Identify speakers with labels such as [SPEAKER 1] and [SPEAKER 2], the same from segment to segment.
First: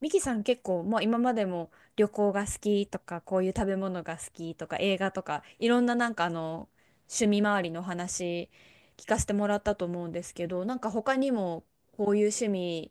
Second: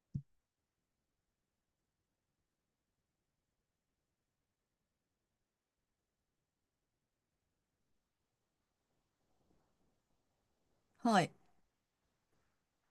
[SPEAKER 1] ミキさん結構もう今までも旅行が好きとかこういう食べ物が好きとか映画とかいろんななんかあの趣味周りの話聞かせてもらったと思うんですけどなんか他
[SPEAKER 2] は
[SPEAKER 1] に
[SPEAKER 2] い。
[SPEAKER 1] もこういう趣味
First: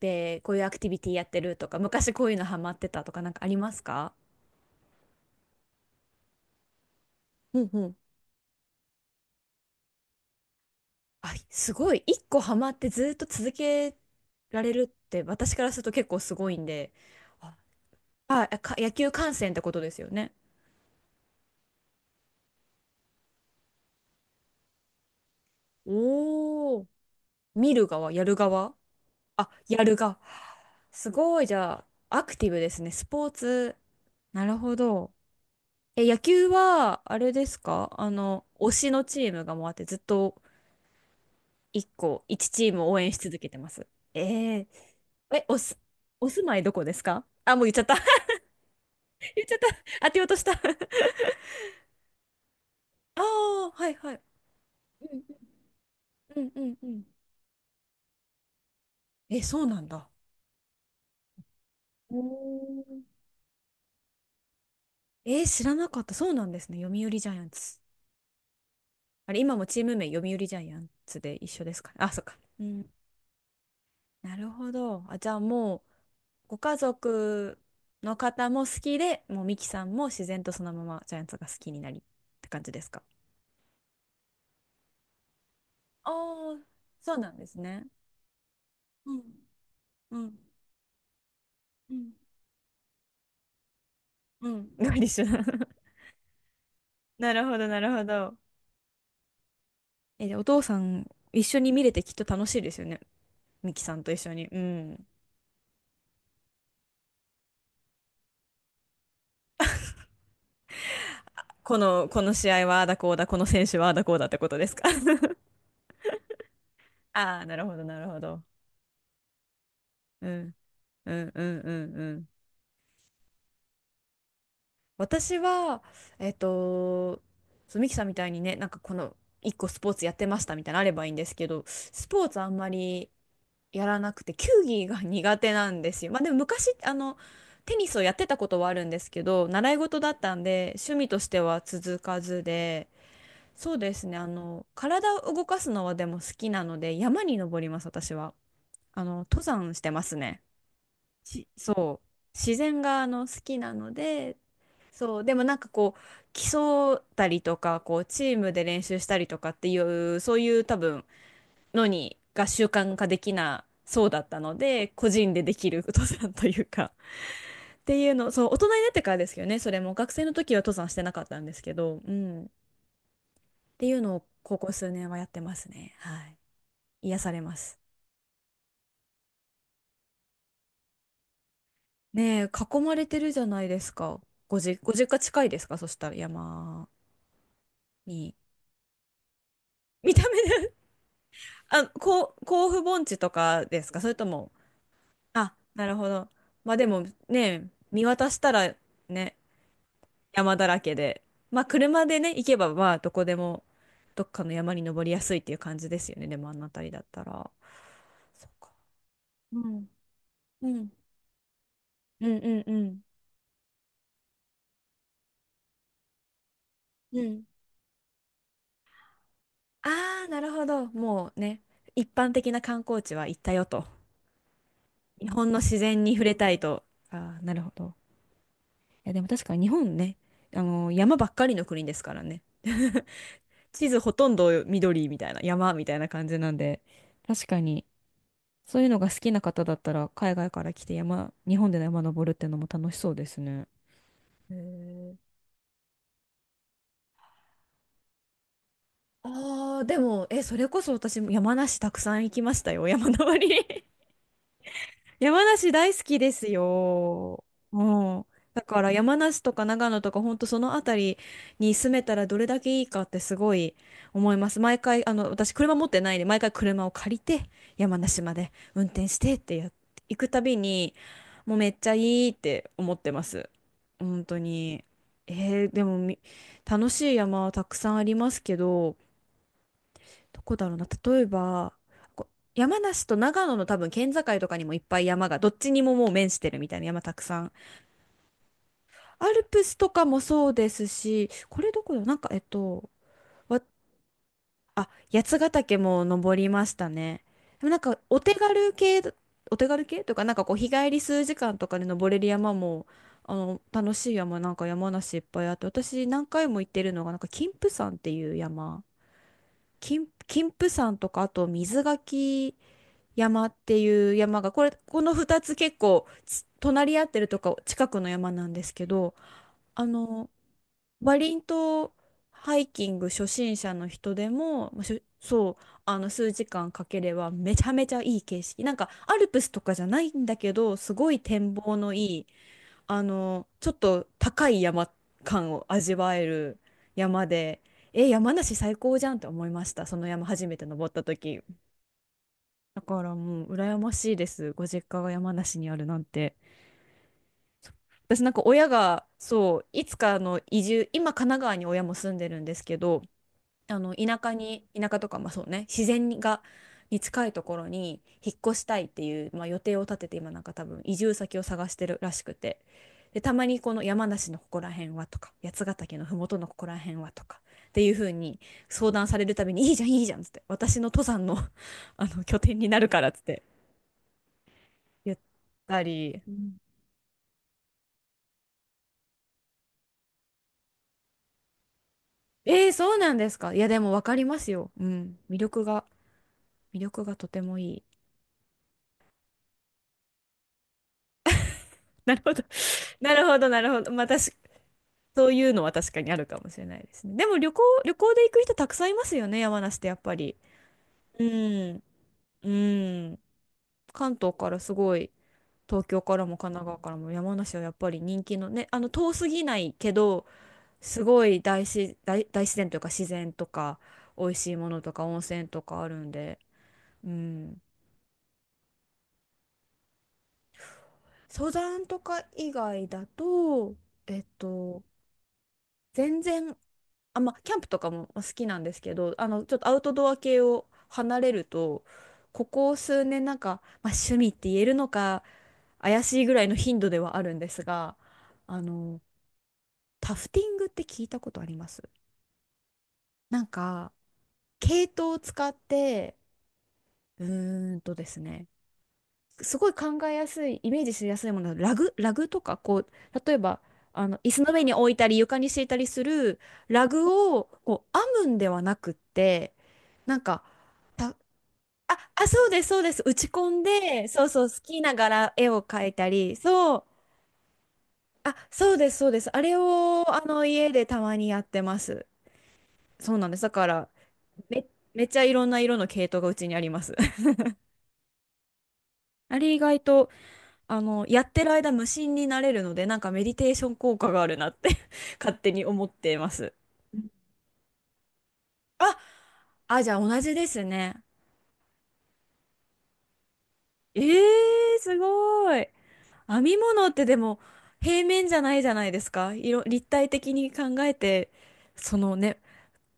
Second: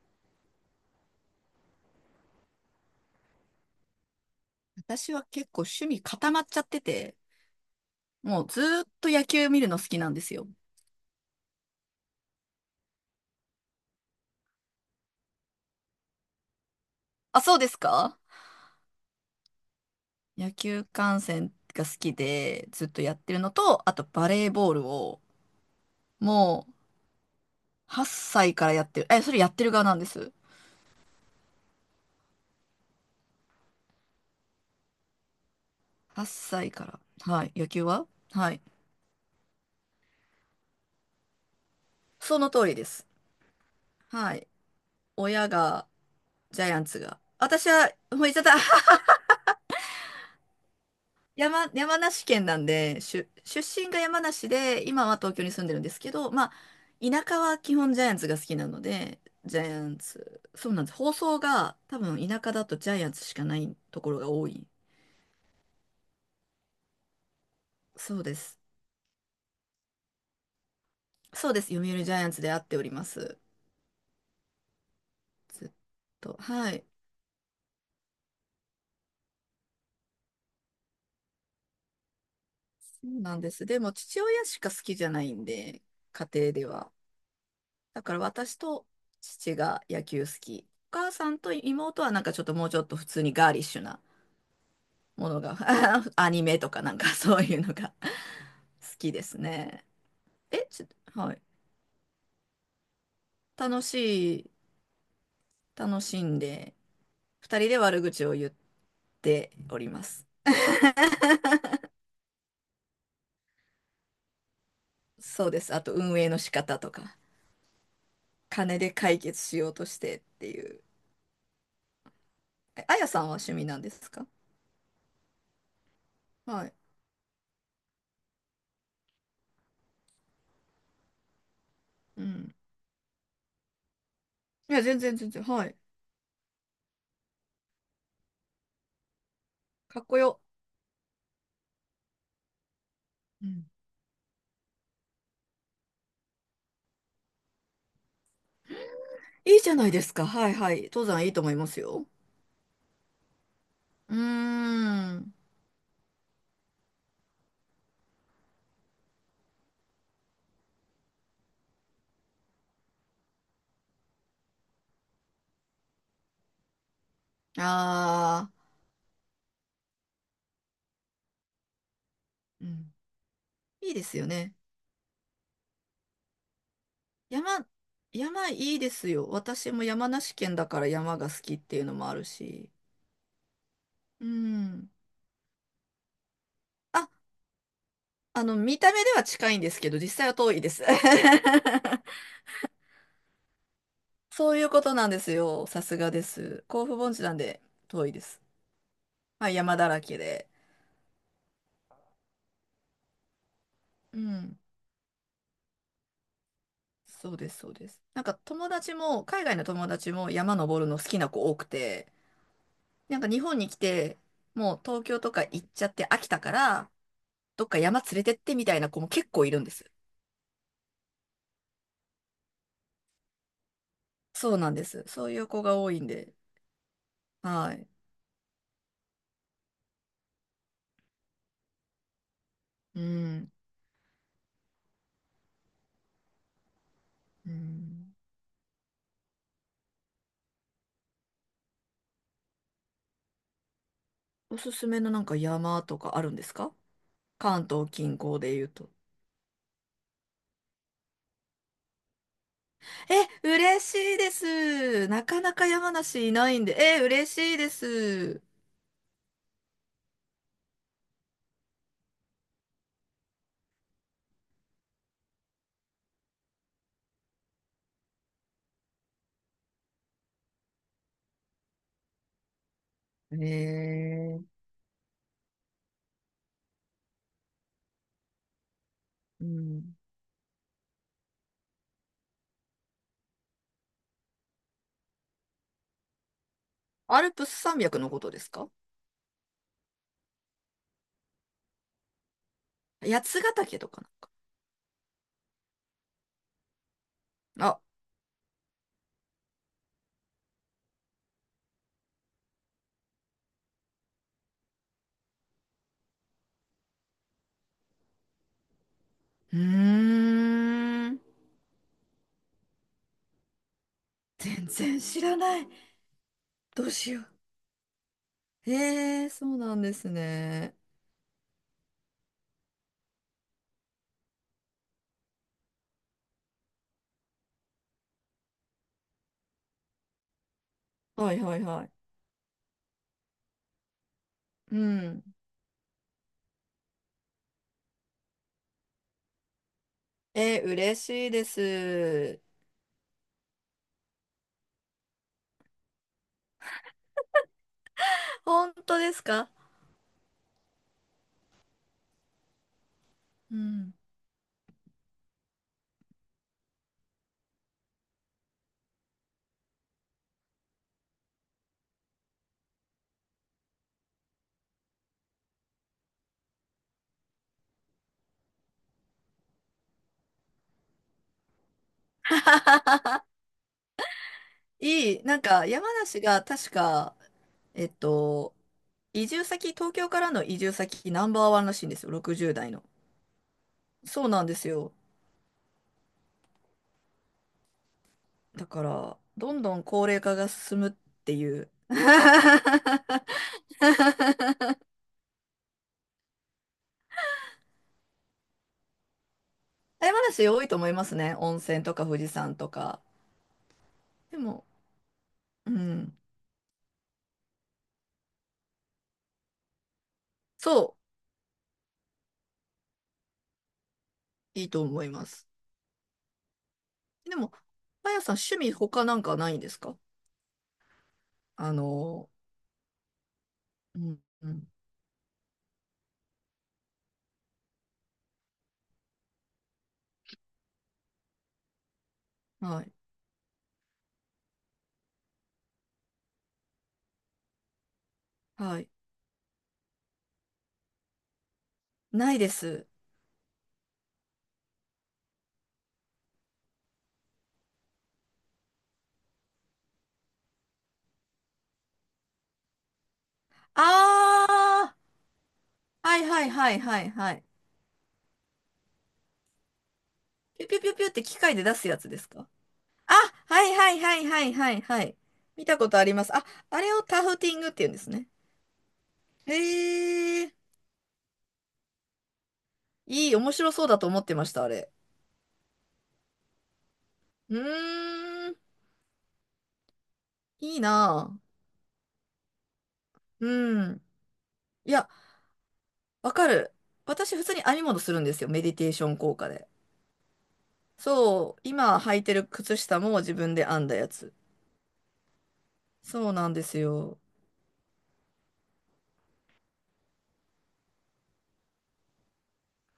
[SPEAKER 1] でこういうアクティビティやってるとか昔こういうのハマってたとかなんかありますか？
[SPEAKER 2] 私は結構趣味固まっちゃってて、
[SPEAKER 1] うんうん。
[SPEAKER 2] もうずーっと野球見るの好きなんですよ。
[SPEAKER 1] あ、すごい一個ハマってずっと続けられるって私からすると結構すごいんで、
[SPEAKER 2] あ、
[SPEAKER 1] あ、
[SPEAKER 2] そうですか？
[SPEAKER 1] 野球観戦ってことですよね？
[SPEAKER 2] 野球観戦が好きで、ずっとやってるのと、あとバレーボールを、もう
[SPEAKER 1] おー、見る
[SPEAKER 2] 8
[SPEAKER 1] 側やる
[SPEAKER 2] 歳から
[SPEAKER 1] 側？
[SPEAKER 2] やってる。え、それや
[SPEAKER 1] あ、
[SPEAKER 2] ってる
[SPEAKER 1] や
[SPEAKER 2] 側な
[SPEAKER 1] る
[SPEAKER 2] んで
[SPEAKER 1] が。
[SPEAKER 2] す。
[SPEAKER 1] すごい、じゃあ、アクティブですね。スポーツ。なるほど。え、野
[SPEAKER 2] 8
[SPEAKER 1] 球
[SPEAKER 2] 歳から。
[SPEAKER 1] は、あれ
[SPEAKER 2] は
[SPEAKER 1] で
[SPEAKER 2] い。
[SPEAKER 1] す
[SPEAKER 2] 野球
[SPEAKER 1] か？
[SPEAKER 2] は、
[SPEAKER 1] あの、
[SPEAKER 2] はい。
[SPEAKER 1] 推しのチームがもうあって、ずっと一個、
[SPEAKER 2] そ
[SPEAKER 1] 一
[SPEAKER 2] の通
[SPEAKER 1] チー
[SPEAKER 2] り
[SPEAKER 1] ム
[SPEAKER 2] で
[SPEAKER 1] を応
[SPEAKER 2] す。
[SPEAKER 1] 援し続けてます？え
[SPEAKER 2] はい。
[SPEAKER 1] ー、え、
[SPEAKER 2] 親
[SPEAKER 1] おす、
[SPEAKER 2] が、
[SPEAKER 1] お住まい
[SPEAKER 2] ジャ
[SPEAKER 1] ど
[SPEAKER 2] イア
[SPEAKER 1] こ
[SPEAKER 2] ン
[SPEAKER 1] で
[SPEAKER 2] ツ
[SPEAKER 1] す
[SPEAKER 2] が。
[SPEAKER 1] か？あ、もう
[SPEAKER 2] 私
[SPEAKER 1] 言っちゃっ
[SPEAKER 2] は、
[SPEAKER 1] た。
[SPEAKER 2] も ういちゃった。
[SPEAKER 1] 言っちゃった。当てようとした。あ
[SPEAKER 2] 山梨県なんで、
[SPEAKER 1] あ、
[SPEAKER 2] 出出
[SPEAKER 1] は
[SPEAKER 2] 身
[SPEAKER 1] い
[SPEAKER 2] が
[SPEAKER 1] は
[SPEAKER 2] 山
[SPEAKER 1] い。
[SPEAKER 2] 梨で、
[SPEAKER 1] う
[SPEAKER 2] 今は
[SPEAKER 1] ん
[SPEAKER 2] 東京に住んでるんですけど、
[SPEAKER 1] うん
[SPEAKER 2] まあ、
[SPEAKER 1] うんうん。
[SPEAKER 2] 田舎は基本ジャイアンツが好きなので、
[SPEAKER 1] え、
[SPEAKER 2] ジ
[SPEAKER 1] そう
[SPEAKER 2] ャイ
[SPEAKER 1] な
[SPEAKER 2] ア
[SPEAKER 1] ん
[SPEAKER 2] ン
[SPEAKER 1] だ。
[SPEAKER 2] ツ、そうなんです。放送が多
[SPEAKER 1] お
[SPEAKER 2] 分田舎だとジャイアン
[SPEAKER 1] ー、
[SPEAKER 2] ツしかないところが多い。
[SPEAKER 1] えー知らなかった。そうなんですね。読売ジャイアンツ。
[SPEAKER 2] そうです、
[SPEAKER 1] あれ、今もチーム名、読売ジャイアンツで一
[SPEAKER 2] そうで
[SPEAKER 1] 緒
[SPEAKER 2] す。
[SPEAKER 1] で
[SPEAKER 2] 読
[SPEAKER 1] すかね。
[SPEAKER 2] 売
[SPEAKER 1] あ、
[SPEAKER 2] ジャ
[SPEAKER 1] そ
[SPEAKER 2] イ
[SPEAKER 1] っ
[SPEAKER 2] アン
[SPEAKER 1] か。
[SPEAKER 2] ツで会っ
[SPEAKER 1] う
[SPEAKER 2] てお
[SPEAKER 1] ん。
[SPEAKER 2] ります。
[SPEAKER 1] なるほど。あ、じゃあ
[SPEAKER 2] ずっ
[SPEAKER 1] もう、
[SPEAKER 2] と。
[SPEAKER 1] ご
[SPEAKER 2] は
[SPEAKER 1] 家
[SPEAKER 2] い。
[SPEAKER 1] 族の方も好きで、もうミキさんも自然とそのままジャイアンツが好きになりって感じですか？
[SPEAKER 2] そうなんです。でも父親しか好きじゃないんで、
[SPEAKER 1] ああ
[SPEAKER 2] 家庭
[SPEAKER 1] ー、
[SPEAKER 2] では。
[SPEAKER 1] そうなんですね。
[SPEAKER 2] だから私と
[SPEAKER 1] うん、
[SPEAKER 2] 父が野
[SPEAKER 1] う
[SPEAKER 2] 球好
[SPEAKER 1] ん、
[SPEAKER 2] き。お母さんと
[SPEAKER 1] う
[SPEAKER 2] 妹は
[SPEAKER 1] ん、
[SPEAKER 2] なんかちょっともうちょっと普通にガーリッシュな。
[SPEAKER 1] うん。が一緒
[SPEAKER 2] も
[SPEAKER 1] だ。
[SPEAKER 2] のが、アニメとかなんか
[SPEAKER 1] な
[SPEAKER 2] そう
[SPEAKER 1] る
[SPEAKER 2] い
[SPEAKER 1] ほ
[SPEAKER 2] う
[SPEAKER 1] ど、
[SPEAKER 2] の
[SPEAKER 1] なる
[SPEAKER 2] が
[SPEAKER 1] ほど。
[SPEAKER 2] 好きですね。
[SPEAKER 1] え、でお父
[SPEAKER 2] え、
[SPEAKER 1] さ
[SPEAKER 2] ち
[SPEAKER 1] ん、
[SPEAKER 2] ょ、はい。
[SPEAKER 1] 一緒に見れてきっと楽しいですよね。ミ
[SPEAKER 2] 楽
[SPEAKER 1] キさ
[SPEAKER 2] し
[SPEAKER 1] んと一緒に。
[SPEAKER 2] い、
[SPEAKER 1] うん。
[SPEAKER 2] 楽しんで、二人で悪口を言っております。
[SPEAKER 1] この、この試合はああだこうだ、この選手はああだこうだってことですか？
[SPEAKER 2] そうです。あと運営の仕方とか、
[SPEAKER 1] ああ、なるほど、なるほど。
[SPEAKER 2] 金で解決しようとしてっ
[SPEAKER 1] う
[SPEAKER 2] て
[SPEAKER 1] ん、
[SPEAKER 2] いう。
[SPEAKER 1] うん、うん、うん、うん。
[SPEAKER 2] あやさんは趣味なんですか？
[SPEAKER 1] 私は、えっ
[SPEAKER 2] はい。
[SPEAKER 1] と、そう、ミキさんみたいにね、なんかこの、一個スポーツやってましたみたいなのあればいいんですけど、ス
[SPEAKER 2] う
[SPEAKER 1] ポーツあ
[SPEAKER 2] ん。
[SPEAKER 1] んまりやらなくて、球
[SPEAKER 2] いや、
[SPEAKER 1] 技
[SPEAKER 2] 全
[SPEAKER 1] が
[SPEAKER 2] 然全
[SPEAKER 1] 苦
[SPEAKER 2] 然。
[SPEAKER 1] 手
[SPEAKER 2] は
[SPEAKER 1] な
[SPEAKER 2] い。
[SPEAKER 1] んですよ。まあでも昔、あの、テニスをやってたことはあるんですけど、習い事
[SPEAKER 2] かっ
[SPEAKER 1] だ
[SPEAKER 2] こ
[SPEAKER 1] った
[SPEAKER 2] よ。
[SPEAKER 1] んで、趣味としては続かずで、
[SPEAKER 2] うん。
[SPEAKER 1] そうですね、あの、体を動かすのはでも好きなので、山に登ります、私は。あの、登
[SPEAKER 2] いいじゃ
[SPEAKER 1] 山し
[SPEAKER 2] ない
[SPEAKER 1] て
[SPEAKER 2] で
[SPEAKER 1] ま
[SPEAKER 2] す
[SPEAKER 1] す
[SPEAKER 2] か。
[SPEAKER 1] ね。
[SPEAKER 2] はいはい。登山いいと思います
[SPEAKER 1] そう、
[SPEAKER 2] よ。
[SPEAKER 1] 自然があの好きなの
[SPEAKER 2] うー
[SPEAKER 1] で、そう、
[SPEAKER 2] ん。
[SPEAKER 1] でもなんかこう、競ったりとか、こう、チームで練習したりとかっていう、そういう多分、が習慣化できなそうだったので、個人でできる登山というか、っていうの、そう、
[SPEAKER 2] あ
[SPEAKER 1] 大
[SPEAKER 2] あ、
[SPEAKER 1] 人になってからですけどね、それも、学生の時は登山してなかったんですけど、うん、っ
[SPEAKER 2] うん。
[SPEAKER 1] て
[SPEAKER 2] い
[SPEAKER 1] い
[SPEAKER 2] い
[SPEAKER 1] う
[SPEAKER 2] で
[SPEAKER 1] の
[SPEAKER 2] す
[SPEAKER 1] を、
[SPEAKER 2] よね。
[SPEAKER 1] ここ数年はやってますね。はい。癒されま
[SPEAKER 2] 山、
[SPEAKER 1] す。
[SPEAKER 2] 山いいですよ。私も山梨県だから山が好きっていうのもある
[SPEAKER 1] ねえ、
[SPEAKER 2] し。
[SPEAKER 1] 囲まれてるじゃないですか。
[SPEAKER 2] うん。
[SPEAKER 1] ご実家近いですか？そしたら山
[SPEAKER 2] あ、
[SPEAKER 1] に。
[SPEAKER 2] 見た目では近いんですけど、
[SPEAKER 1] 見
[SPEAKER 2] 実
[SPEAKER 1] た
[SPEAKER 2] 際は遠
[SPEAKER 1] 目
[SPEAKER 2] いで
[SPEAKER 1] で？
[SPEAKER 2] す。
[SPEAKER 1] あ、こう、甲府盆地とかですか？それとも、
[SPEAKER 2] そういうことなんです
[SPEAKER 1] あ、
[SPEAKER 2] よ。さ
[SPEAKER 1] なる
[SPEAKER 2] す
[SPEAKER 1] ほ
[SPEAKER 2] がで
[SPEAKER 1] ど。
[SPEAKER 2] す。
[SPEAKER 1] まあ
[SPEAKER 2] 甲
[SPEAKER 1] で
[SPEAKER 2] 府
[SPEAKER 1] も
[SPEAKER 2] 盆地なんで
[SPEAKER 1] ね、見
[SPEAKER 2] 遠いで
[SPEAKER 1] 渡し
[SPEAKER 2] す。
[SPEAKER 1] たらね、
[SPEAKER 2] まあ、山だらけで。
[SPEAKER 1] 山だらけで、まあ車でね、行けばまあどこでも、
[SPEAKER 2] う
[SPEAKER 1] どっかの
[SPEAKER 2] ん。
[SPEAKER 1] 山に登りやすいっていう感じですよね。でもあの辺りだった
[SPEAKER 2] そうで
[SPEAKER 1] ら。
[SPEAKER 2] す、そうです。なんか
[SPEAKER 1] そう
[SPEAKER 2] 友
[SPEAKER 1] か。
[SPEAKER 2] 達も、海外
[SPEAKER 1] う
[SPEAKER 2] の友
[SPEAKER 1] ん。
[SPEAKER 2] 達も山
[SPEAKER 1] う
[SPEAKER 2] 登る
[SPEAKER 1] ん。
[SPEAKER 2] の好きな子多くて、
[SPEAKER 1] うんうんうん。
[SPEAKER 2] なんか日本に来て、もう東京とか行っちゃって飽きたから、
[SPEAKER 1] うん。
[SPEAKER 2] どっか山連れてってみたいな子も結構いるんです。
[SPEAKER 1] ああ、なるほど。もうね、一般的な観光地は行ったよと。
[SPEAKER 2] そうなんです。そ
[SPEAKER 1] 日
[SPEAKER 2] ういう
[SPEAKER 1] 本の
[SPEAKER 2] 子
[SPEAKER 1] 自
[SPEAKER 2] が多い
[SPEAKER 1] 然
[SPEAKER 2] ん
[SPEAKER 1] に触
[SPEAKER 2] で。
[SPEAKER 1] れたいと。ああ、なるほ
[SPEAKER 2] はい。
[SPEAKER 1] ど。いや、でも確かに日本ね、あの、山ばっかりの国ですからね。
[SPEAKER 2] う ん。
[SPEAKER 1] 地図ほとんど緑みたいな、山みたいな感じなんで、確
[SPEAKER 2] う
[SPEAKER 1] かに、
[SPEAKER 2] ん。
[SPEAKER 1] そういうのが好きな方だったら、海外から来て山、日本で山登るってのも楽しそうですね。へ
[SPEAKER 2] おすすめの
[SPEAKER 1] ー、
[SPEAKER 2] なんか山とかあるんですか？関東近郊で言うと。
[SPEAKER 1] あー、でも、え、それこそ私も山梨たくさん行きましたよ、山
[SPEAKER 2] え、
[SPEAKER 1] 登
[SPEAKER 2] 嬉
[SPEAKER 1] り。
[SPEAKER 2] しいです。なか
[SPEAKER 1] 山
[SPEAKER 2] なか
[SPEAKER 1] 梨大
[SPEAKER 2] 山
[SPEAKER 1] 好き
[SPEAKER 2] 梨
[SPEAKER 1] で
[SPEAKER 2] い
[SPEAKER 1] す
[SPEAKER 2] ないんで。え、嬉
[SPEAKER 1] よ。
[SPEAKER 2] しいで
[SPEAKER 1] うん。
[SPEAKER 2] す。
[SPEAKER 1] だから山梨とか長野とか本当その辺りに住めたらどれだけいいかってすごい思います。毎回、あの、私車持ってないんで、毎回車を借りて山梨まで運転してってやっ、行くたびに、もうめっちゃいいって思ってま
[SPEAKER 2] へ
[SPEAKER 1] す。本
[SPEAKER 2] え
[SPEAKER 1] 当
[SPEAKER 2] ー。
[SPEAKER 1] に。えーでも楽しい山はたくさんありますけど、
[SPEAKER 2] うん。
[SPEAKER 1] どこだろうな、例えば、こう山梨と長野の多分県境とかにもいっぱい山が、どっちにももう面してるみたいな山た
[SPEAKER 2] ア
[SPEAKER 1] く
[SPEAKER 2] ル
[SPEAKER 1] さ
[SPEAKER 2] プス
[SPEAKER 1] ん。
[SPEAKER 2] 山脈のことですか？
[SPEAKER 1] アルプスとかもそうですし、これどこだ、なんか、えっと、
[SPEAKER 2] 八ヶ
[SPEAKER 1] わ
[SPEAKER 2] 岳とか
[SPEAKER 1] 八ヶ岳も登りましたね。で
[SPEAKER 2] な。
[SPEAKER 1] もなん
[SPEAKER 2] あ、
[SPEAKER 1] か、お手軽系とか、なんかこう、日帰り数時間とかで登れる山も、あの、楽しい山、なんか山梨いっぱいあって、私何回も行ってるのが、なんか、金峰山っていう山。
[SPEAKER 2] うー
[SPEAKER 1] 金峰山と
[SPEAKER 2] ん。
[SPEAKER 1] か、あと水垣、山っていう山が、こ
[SPEAKER 2] 全
[SPEAKER 1] れ、
[SPEAKER 2] 然
[SPEAKER 1] この
[SPEAKER 2] 知ら
[SPEAKER 1] 2つ
[SPEAKER 2] ない。
[SPEAKER 1] 結構つ
[SPEAKER 2] どう
[SPEAKER 1] 隣り合っ
[SPEAKER 2] し
[SPEAKER 1] て
[SPEAKER 2] よ
[SPEAKER 1] るとか近くの山なんで
[SPEAKER 2] う。
[SPEAKER 1] すけど、
[SPEAKER 2] そうなん
[SPEAKER 1] あ
[SPEAKER 2] です
[SPEAKER 1] の、
[SPEAKER 2] ね。
[SPEAKER 1] バリン島ハイキング初心者の人でも、まあしょそう、あの数時間かければめちゃめちゃいい景色。なんかアルプスとかじゃないんだけど、すごい
[SPEAKER 2] はい
[SPEAKER 1] 展
[SPEAKER 2] はい
[SPEAKER 1] 望
[SPEAKER 2] は
[SPEAKER 1] の
[SPEAKER 2] い。
[SPEAKER 1] いい、あの、ちょっと高い
[SPEAKER 2] う
[SPEAKER 1] 山
[SPEAKER 2] ん。
[SPEAKER 1] 感を味わえる山で、え、山梨最高じゃんって思いました。その山初
[SPEAKER 2] え
[SPEAKER 1] め
[SPEAKER 2] ー、
[SPEAKER 1] て登っ
[SPEAKER 2] 嬉
[SPEAKER 1] た
[SPEAKER 2] しい
[SPEAKER 1] 時。
[SPEAKER 2] です。
[SPEAKER 1] だからもう羨ましいです。ご実家が山梨にあるなんて。私なんか親
[SPEAKER 2] 本当
[SPEAKER 1] が
[SPEAKER 2] ですか？
[SPEAKER 1] そういつかあの移住、今神奈川に親も住んでるんですけど、
[SPEAKER 2] う
[SPEAKER 1] あの
[SPEAKER 2] ん。
[SPEAKER 1] 田舎に、田舎とかまあそうね、自然がに近いところに引っ越したいっていう、まあ、予定を立てて今なんか多分移住先を探してるらしくて、でたまにこの山梨のここら辺はとか八ヶ岳の麓のここら辺はとかっていう風に相談されるたびに、いいじゃんいいじゃんっつって、私の登山の、 あの拠点になるからっつって言っ
[SPEAKER 2] なんか
[SPEAKER 1] た
[SPEAKER 2] 山梨
[SPEAKER 1] り。う
[SPEAKER 2] が
[SPEAKER 1] ん。
[SPEAKER 2] 確か、えっと、移住先、東京からの移住先ナンバーワンらしいんですよ、60
[SPEAKER 1] えー、
[SPEAKER 2] 代の。
[SPEAKER 1] そうなんですか？いや、でも分かり
[SPEAKER 2] そう
[SPEAKER 1] ま
[SPEAKER 2] なん
[SPEAKER 1] す
[SPEAKER 2] です
[SPEAKER 1] よ。う
[SPEAKER 2] よ。
[SPEAKER 1] ん。魅力が、とてもいい。
[SPEAKER 2] だから、どんどん高齢化が進むっていう。
[SPEAKER 1] なるほど。なる ほど、なるほど。まあ、確かそういうのは確かにあるかもしれないですね。でも旅行で行く人たくさんいますよね、山梨ってやっぱ
[SPEAKER 2] 山
[SPEAKER 1] り。
[SPEAKER 2] 梨多いと思います
[SPEAKER 1] う
[SPEAKER 2] ね、温
[SPEAKER 1] ん。
[SPEAKER 2] 泉とか富士
[SPEAKER 1] う
[SPEAKER 2] 山とか。
[SPEAKER 1] ん。関東
[SPEAKER 2] で
[SPEAKER 1] から
[SPEAKER 2] も、
[SPEAKER 1] すごい、
[SPEAKER 2] う
[SPEAKER 1] 東京か
[SPEAKER 2] ん、
[SPEAKER 1] らも神奈川からも山梨はやっぱり人気のね、あの、遠すぎないけど、
[SPEAKER 2] そ
[SPEAKER 1] すごい大自然というか自然とか、美味しい
[SPEAKER 2] う、い
[SPEAKER 1] も
[SPEAKER 2] い
[SPEAKER 1] の
[SPEAKER 2] と
[SPEAKER 1] と
[SPEAKER 2] 思
[SPEAKER 1] か
[SPEAKER 2] い
[SPEAKER 1] 温
[SPEAKER 2] ま
[SPEAKER 1] 泉
[SPEAKER 2] す。
[SPEAKER 1] とかあるんで、う
[SPEAKER 2] でも、
[SPEAKER 1] ん。
[SPEAKER 2] あやさん、趣味他なんかないんですか？
[SPEAKER 1] 登
[SPEAKER 2] あ
[SPEAKER 1] 山とか
[SPEAKER 2] の、
[SPEAKER 1] 以外だと、
[SPEAKER 2] う
[SPEAKER 1] え
[SPEAKER 2] ん、
[SPEAKER 1] っ
[SPEAKER 2] うん、
[SPEAKER 1] と、全然、あ、まあ、キャンプとかも好きなんですけど、あの、ちょっとアウトドア系を離れると、ここ
[SPEAKER 2] はい。
[SPEAKER 1] 数年なんか、まあ、趣味って言えるのか、怪しいぐらいの頻度ではあるんですが、あ
[SPEAKER 2] はい。
[SPEAKER 1] の、タフティングって聞いたことあります？
[SPEAKER 2] ないです。
[SPEAKER 1] なんか、毛糸を使って、うーんとですね、すごい考えやすい、イメージしやすいものは、ラグとか、こう、例えば、あの、椅子の上に置
[SPEAKER 2] あー、
[SPEAKER 1] いたり、床に敷いたりす
[SPEAKER 2] はい
[SPEAKER 1] る
[SPEAKER 2] はいはい
[SPEAKER 1] ラ
[SPEAKER 2] はいは
[SPEAKER 1] グ
[SPEAKER 2] い。
[SPEAKER 1] を、こう、編むんではなくって、なんか、
[SPEAKER 2] ピュピュピュピュっ
[SPEAKER 1] た、
[SPEAKER 2] て機械で出すや
[SPEAKER 1] あ、
[SPEAKER 2] つで
[SPEAKER 1] あ、
[SPEAKER 2] す
[SPEAKER 1] そ
[SPEAKER 2] か？
[SPEAKER 1] うです、そうです。打
[SPEAKER 2] あ、
[SPEAKER 1] ち込ん
[SPEAKER 2] はいはい
[SPEAKER 1] で、
[SPEAKER 2] は
[SPEAKER 1] そ
[SPEAKER 2] い
[SPEAKER 1] う
[SPEAKER 2] は
[SPEAKER 1] そう、
[SPEAKER 2] い
[SPEAKER 1] 好
[SPEAKER 2] は
[SPEAKER 1] き
[SPEAKER 2] い
[SPEAKER 1] な
[SPEAKER 2] はい。
[SPEAKER 1] 柄絵を
[SPEAKER 2] 見た
[SPEAKER 1] 描
[SPEAKER 2] こ
[SPEAKER 1] い
[SPEAKER 2] とあ
[SPEAKER 1] た
[SPEAKER 2] ります。
[SPEAKER 1] り、
[SPEAKER 2] あ、
[SPEAKER 1] そ
[SPEAKER 2] あ
[SPEAKER 1] う、
[SPEAKER 2] れをタフティングって言うんですね。
[SPEAKER 1] あ、そうです、そうです。あれを、あ
[SPEAKER 2] へ
[SPEAKER 1] の、
[SPEAKER 2] え、
[SPEAKER 1] 家でたまにやってます。そうなんです。
[SPEAKER 2] 面
[SPEAKER 1] だか
[SPEAKER 2] 白そう
[SPEAKER 1] ら、
[SPEAKER 2] だと思ってました、
[SPEAKER 1] め、
[SPEAKER 2] あれ。
[SPEAKER 1] めっちゃいろんな色の系統がうちにあります。
[SPEAKER 2] うーん、
[SPEAKER 1] あれ意外と
[SPEAKER 2] い
[SPEAKER 1] あ
[SPEAKER 2] い
[SPEAKER 1] の、やっ
[SPEAKER 2] な
[SPEAKER 1] てる間無心になれるので、なんかメディ
[SPEAKER 2] ぁ。
[SPEAKER 1] テーション
[SPEAKER 2] う
[SPEAKER 1] 効
[SPEAKER 2] ん。
[SPEAKER 1] 果があるなって
[SPEAKER 2] いや、
[SPEAKER 1] 勝手に思っていま
[SPEAKER 2] わか
[SPEAKER 1] す。
[SPEAKER 2] る。私、普通に編み物するんですよ、メディテー
[SPEAKER 1] あ、
[SPEAKER 2] ション効果で。
[SPEAKER 1] じゃあ同じですね。
[SPEAKER 2] そう、今履いてる靴下も自分で編んだ
[SPEAKER 1] え
[SPEAKER 2] やつ。
[SPEAKER 1] ー、すごい。
[SPEAKER 2] そう
[SPEAKER 1] 編
[SPEAKER 2] なん
[SPEAKER 1] み
[SPEAKER 2] です
[SPEAKER 1] 物ってで
[SPEAKER 2] よ。
[SPEAKER 1] も平面じゃないじゃないですか。色、立体的に考えて、そのね、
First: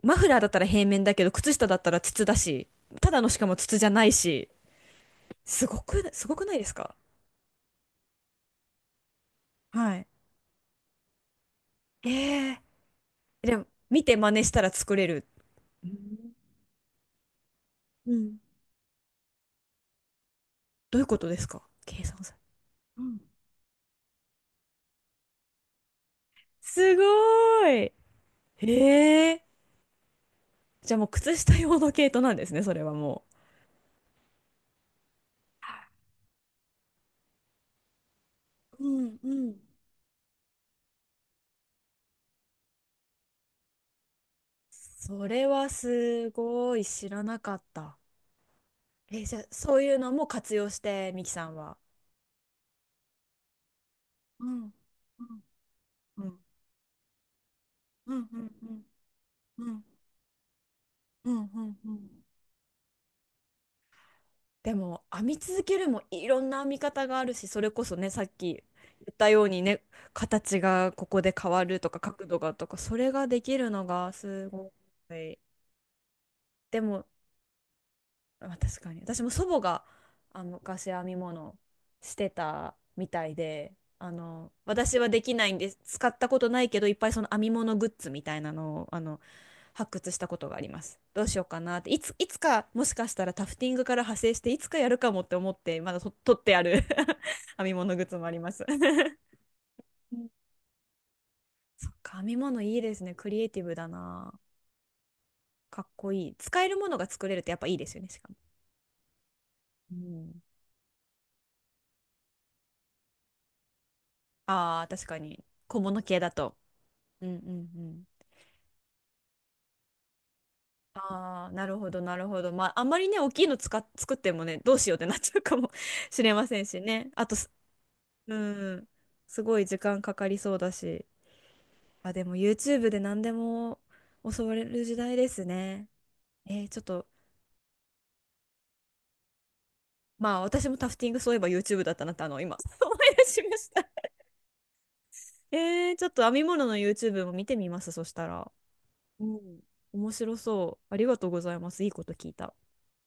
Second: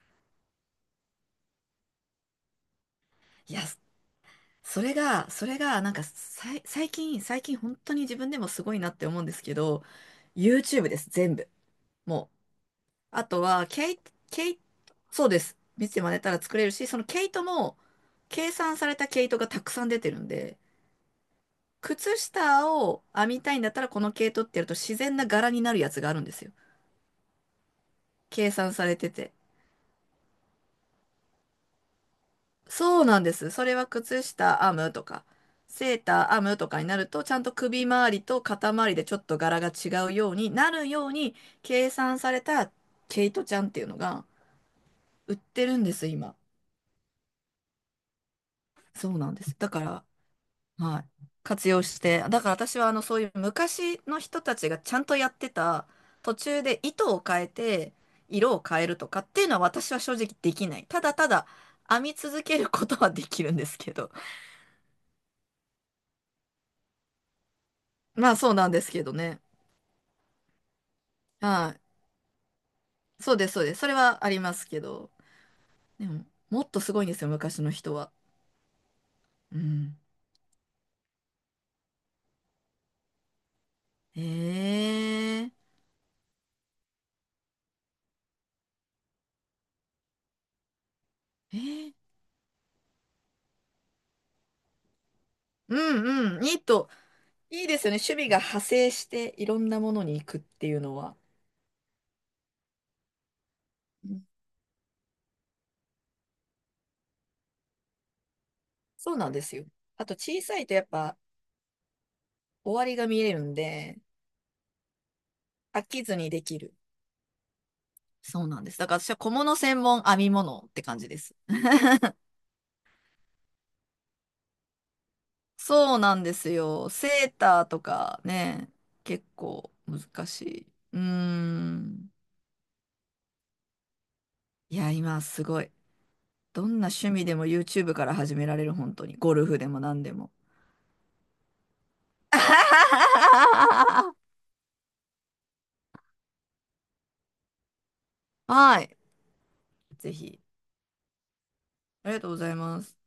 [SPEAKER 1] マフラーだったら平面だけど、靴下だったら筒だし、ただのしか
[SPEAKER 2] い
[SPEAKER 1] も
[SPEAKER 2] や、
[SPEAKER 1] 筒じゃないし、
[SPEAKER 2] それが、それが、なんか
[SPEAKER 1] すごくな
[SPEAKER 2] さ
[SPEAKER 1] い
[SPEAKER 2] い、
[SPEAKER 1] です
[SPEAKER 2] 最
[SPEAKER 1] か？
[SPEAKER 2] 近、最近本当に自分でもすごいなって思うんですけど、
[SPEAKER 1] はい。
[SPEAKER 2] YouTube です、全部。もう。
[SPEAKER 1] ええ
[SPEAKER 2] あと
[SPEAKER 1] ー、でも
[SPEAKER 2] は、ケイ、
[SPEAKER 1] 見て真似し
[SPEAKER 2] ケイ、
[SPEAKER 1] たら作れる。
[SPEAKER 2] そうです。見て真似たら作れるし、その毛糸も、
[SPEAKER 1] うん、
[SPEAKER 2] 計算された毛糸がたくさん出てるんで、
[SPEAKER 1] どういうことですか？計算
[SPEAKER 2] 靴
[SPEAKER 1] され。
[SPEAKER 2] 下を編みたいんだったら、この毛糸ってやると自然な柄になるやつがあるんですよ。
[SPEAKER 1] すごーい。
[SPEAKER 2] 計算されて
[SPEAKER 1] へ
[SPEAKER 2] て。
[SPEAKER 1] え。じゃあもう靴下用の毛糸なんですね、それは
[SPEAKER 2] そうなん
[SPEAKER 1] も
[SPEAKER 2] です。それは靴下編むとか、セーター編むとかになると、ちゃんと首周りと肩
[SPEAKER 1] う。う
[SPEAKER 2] 周りでちょ
[SPEAKER 1] ん
[SPEAKER 2] っ
[SPEAKER 1] う
[SPEAKER 2] と
[SPEAKER 1] ん。
[SPEAKER 2] 柄が違うようになるように計算された毛糸ちゃんっていうのが
[SPEAKER 1] そ
[SPEAKER 2] 売っ
[SPEAKER 1] れ
[SPEAKER 2] て
[SPEAKER 1] は
[SPEAKER 2] るんです、
[SPEAKER 1] す
[SPEAKER 2] 今。
[SPEAKER 1] ごい知らなかった。
[SPEAKER 2] そう
[SPEAKER 1] え、
[SPEAKER 2] なん
[SPEAKER 1] じゃあ
[SPEAKER 2] です。だ
[SPEAKER 1] そ
[SPEAKER 2] か
[SPEAKER 1] ういう
[SPEAKER 2] ら、
[SPEAKER 1] のも活用し
[SPEAKER 2] はい。
[SPEAKER 1] て、ミキさん
[SPEAKER 2] 活
[SPEAKER 1] は。
[SPEAKER 2] 用して、だから私はあのそういう昔の人
[SPEAKER 1] う
[SPEAKER 2] た
[SPEAKER 1] ん
[SPEAKER 2] ちがちゃんと
[SPEAKER 1] う
[SPEAKER 2] やっ
[SPEAKER 1] ん
[SPEAKER 2] てた
[SPEAKER 1] う
[SPEAKER 2] 途
[SPEAKER 1] ん
[SPEAKER 2] 中で糸を変えて
[SPEAKER 1] うんう
[SPEAKER 2] 色を変
[SPEAKER 1] ん
[SPEAKER 2] えるとかっていうのは
[SPEAKER 1] うん
[SPEAKER 2] 私は正直できない。ただた
[SPEAKER 1] うんう
[SPEAKER 2] だ
[SPEAKER 1] んう
[SPEAKER 2] 編
[SPEAKER 1] ん。
[SPEAKER 2] み続けることはできるんですけど。
[SPEAKER 1] でも編み続けるもいろんな編み方があるし、それこそねさっ
[SPEAKER 2] まあそ
[SPEAKER 1] き
[SPEAKER 2] う
[SPEAKER 1] 言
[SPEAKER 2] なんですけど
[SPEAKER 1] った
[SPEAKER 2] ね。
[SPEAKER 1] ようにね、形がここで変わ
[SPEAKER 2] は
[SPEAKER 1] る
[SPEAKER 2] い。
[SPEAKER 1] とか角度がとか、それが
[SPEAKER 2] そう
[SPEAKER 1] で
[SPEAKER 2] です、
[SPEAKER 1] き
[SPEAKER 2] そう
[SPEAKER 1] る
[SPEAKER 2] です。
[SPEAKER 1] の
[SPEAKER 2] それ
[SPEAKER 1] が
[SPEAKER 2] はあり
[SPEAKER 1] す
[SPEAKER 2] ます
[SPEAKER 1] ご
[SPEAKER 2] けど。
[SPEAKER 1] い。
[SPEAKER 2] でも、もっ
[SPEAKER 1] で
[SPEAKER 2] とすご
[SPEAKER 1] も
[SPEAKER 2] いんですよ、昔の人は。
[SPEAKER 1] まあ、確かに私も祖
[SPEAKER 2] う
[SPEAKER 1] 母が
[SPEAKER 2] ん。
[SPEAKER 1] あの昔編み物してたみたいで、あの
[SPEAKER 2] え
[SPEAKER 1] 私はでき
[SPEAKER 2] ー、
[SPEAKER 1] ないんです、使ったことないけどいっぱいその編み物グッズみたいなのをあの発掘したことがあります。どうしよう
[SPEAKER 2] え
[SPEAKER 1] かなって
[SPEAKER 2] ー、
[SPEAKER 1] いつかもしかしたらタフティングから派生していつかやるかもって思っ
[SPEAKER 2] う
[SPEAKER 1] てまだと取
[SPEAKER 2] んう
[SPEAKER 1] っ
[SPEAKER 2] ん。
[SPEAKER 1] てある 編
[SPEAKER 2] いい
[SPEAKER 1] み
[SPEAKER 2] ですよ
[SPEAKER 1] 物
[SPEAKER 2] ね。
[SPEAKER 1] グッ
[SPEAKER 2] 趣
[SPEAKER 1] ズも
[SPEAKER 2] 味
[SPEAKER 1] あり
[SPEAKER 2] が
[SPEAKER 1] ま
[SPEAKER 2] 派
[SPEAKER 1] す。
[SPEAKER 2] 生して、いろんなものに
[SPEAKER 1] う
[SPEAKER 2] 行
[SPEAKER 1] ん、
[SPEAKER 2] くっていうのは。
[SPEAKER 1] そっか編み物いいですね、クリエイティブだ
[SPEAKER 2] うん、
[SPEAKER 1] な、かっこいい、使えるものが作れるってやっぱいいですよね、しかも、
[SPEAKER 2] そうなんですよ。
[SPEAKER 1] う
[SPEAKER 2] あと、小
[SPEAKER 1] ん、
[SPEAKER 2] さいとやっぱ、終わりが見えるんで、
[SPEAKER 1] ああ、確かに。小
[SPEAKER 2] 飽
[SPEAKER 1] 物
[SPEAKER 2] きず
[SPEAKER 1] 系だ
[SPEAKER 2] にで
[SPEAKER 1] と。
[SPEAKER 2] きる。
[SPEAKER 1] うんうんうん、
[SPEAKER 2] そうなんです。だから私は小物専門、編み物って感じです。
[SPEAKER 1] ああ、なるほど、なるほど。まあ、あんまりね、大きいの使っ、作ってもね、どうしようってなっちゃうかも
[SPEAKER 2] そう な
[SPEAKER 1] し
[SPEAKER 2] んで
[SPEAKER 1] れま
[SPEAKER 2] す
[SPEAKER 1] せんし
[SPEAKER 2] よ。
[SPEAKER 1] ね。あ
[SPEAKER 2] セ
[SPEAKER 1] と
[SPEAKER 2] ー
[SPEAKER 1] す、
[SPEAKER 2] ターとか
[SPEAKER 1] う
[SPEAKER 2] ね、
[SPEAKER 1] ん、
[SPEAKER 2] 結
[SPEAKER 1] すごい
[SPEAKER 2] 構
[SPEAKER 1] 時間か
[SPEAKER 2] 難
[SPEAKER 1] かり
[SPEAKER 2] し
[SPEAKER 1] そう
[SPEAKER 2] い。
[SPEAKER 1] だ
[SPEAKER 2] うー
[SPEAKER 1] し。
[SPEAKER 2] ん。
[SPEAKER 1] あ、でも YouTube で何でも教われ
[SPEAKER 2] い
[SPEAKER 1] る
[SPEAKER 2] や、
[SPEAKER 1] 時代
[SPEAKER 2] 今
[SPEAKER 1] で
[SPEAKER 2] す
[SPEAKER 1] す
[SPEAKER 2] ごい。
[SPEAKER 1] ね。え
[SPEAKER 2] ど
[SPEAKER 1] ー、ち
[SPEAKER 2] ん
[SPEAKER 1] ょっ
[SPEAKER 2] な
[SPEAKER 1] と、
[SPEAKER 2] 趣味でも YouTube から始められる、本当に。ゴルフでも何でも。
[SPEAKER 1] まあ、私もタフティングそういえば YouTube だったなって、あの、今 思い出しました。えー、ちょっと編み物の YouTube も見てみます、そしたら。
[SPEAKER 2] はい。
[SPEAKER 1] うん、面
[SPEAKER 2] ぜ
[SPEAKER 1] 白
[SPEAKER 2] ひ。
[SPEAKER 1] そう。ありがとうございます。いいこ
[SPEAKER 2] あ
[SPEAKER 1] と
[SPEAKER 2] りがと
[SPEAKER 1] 聞
[SPEAKER 2] う
[SPEAKER 1] い
[SPEAKER 2] ござ
[SPEAKER 1] た。
[SPEAKER 2] います。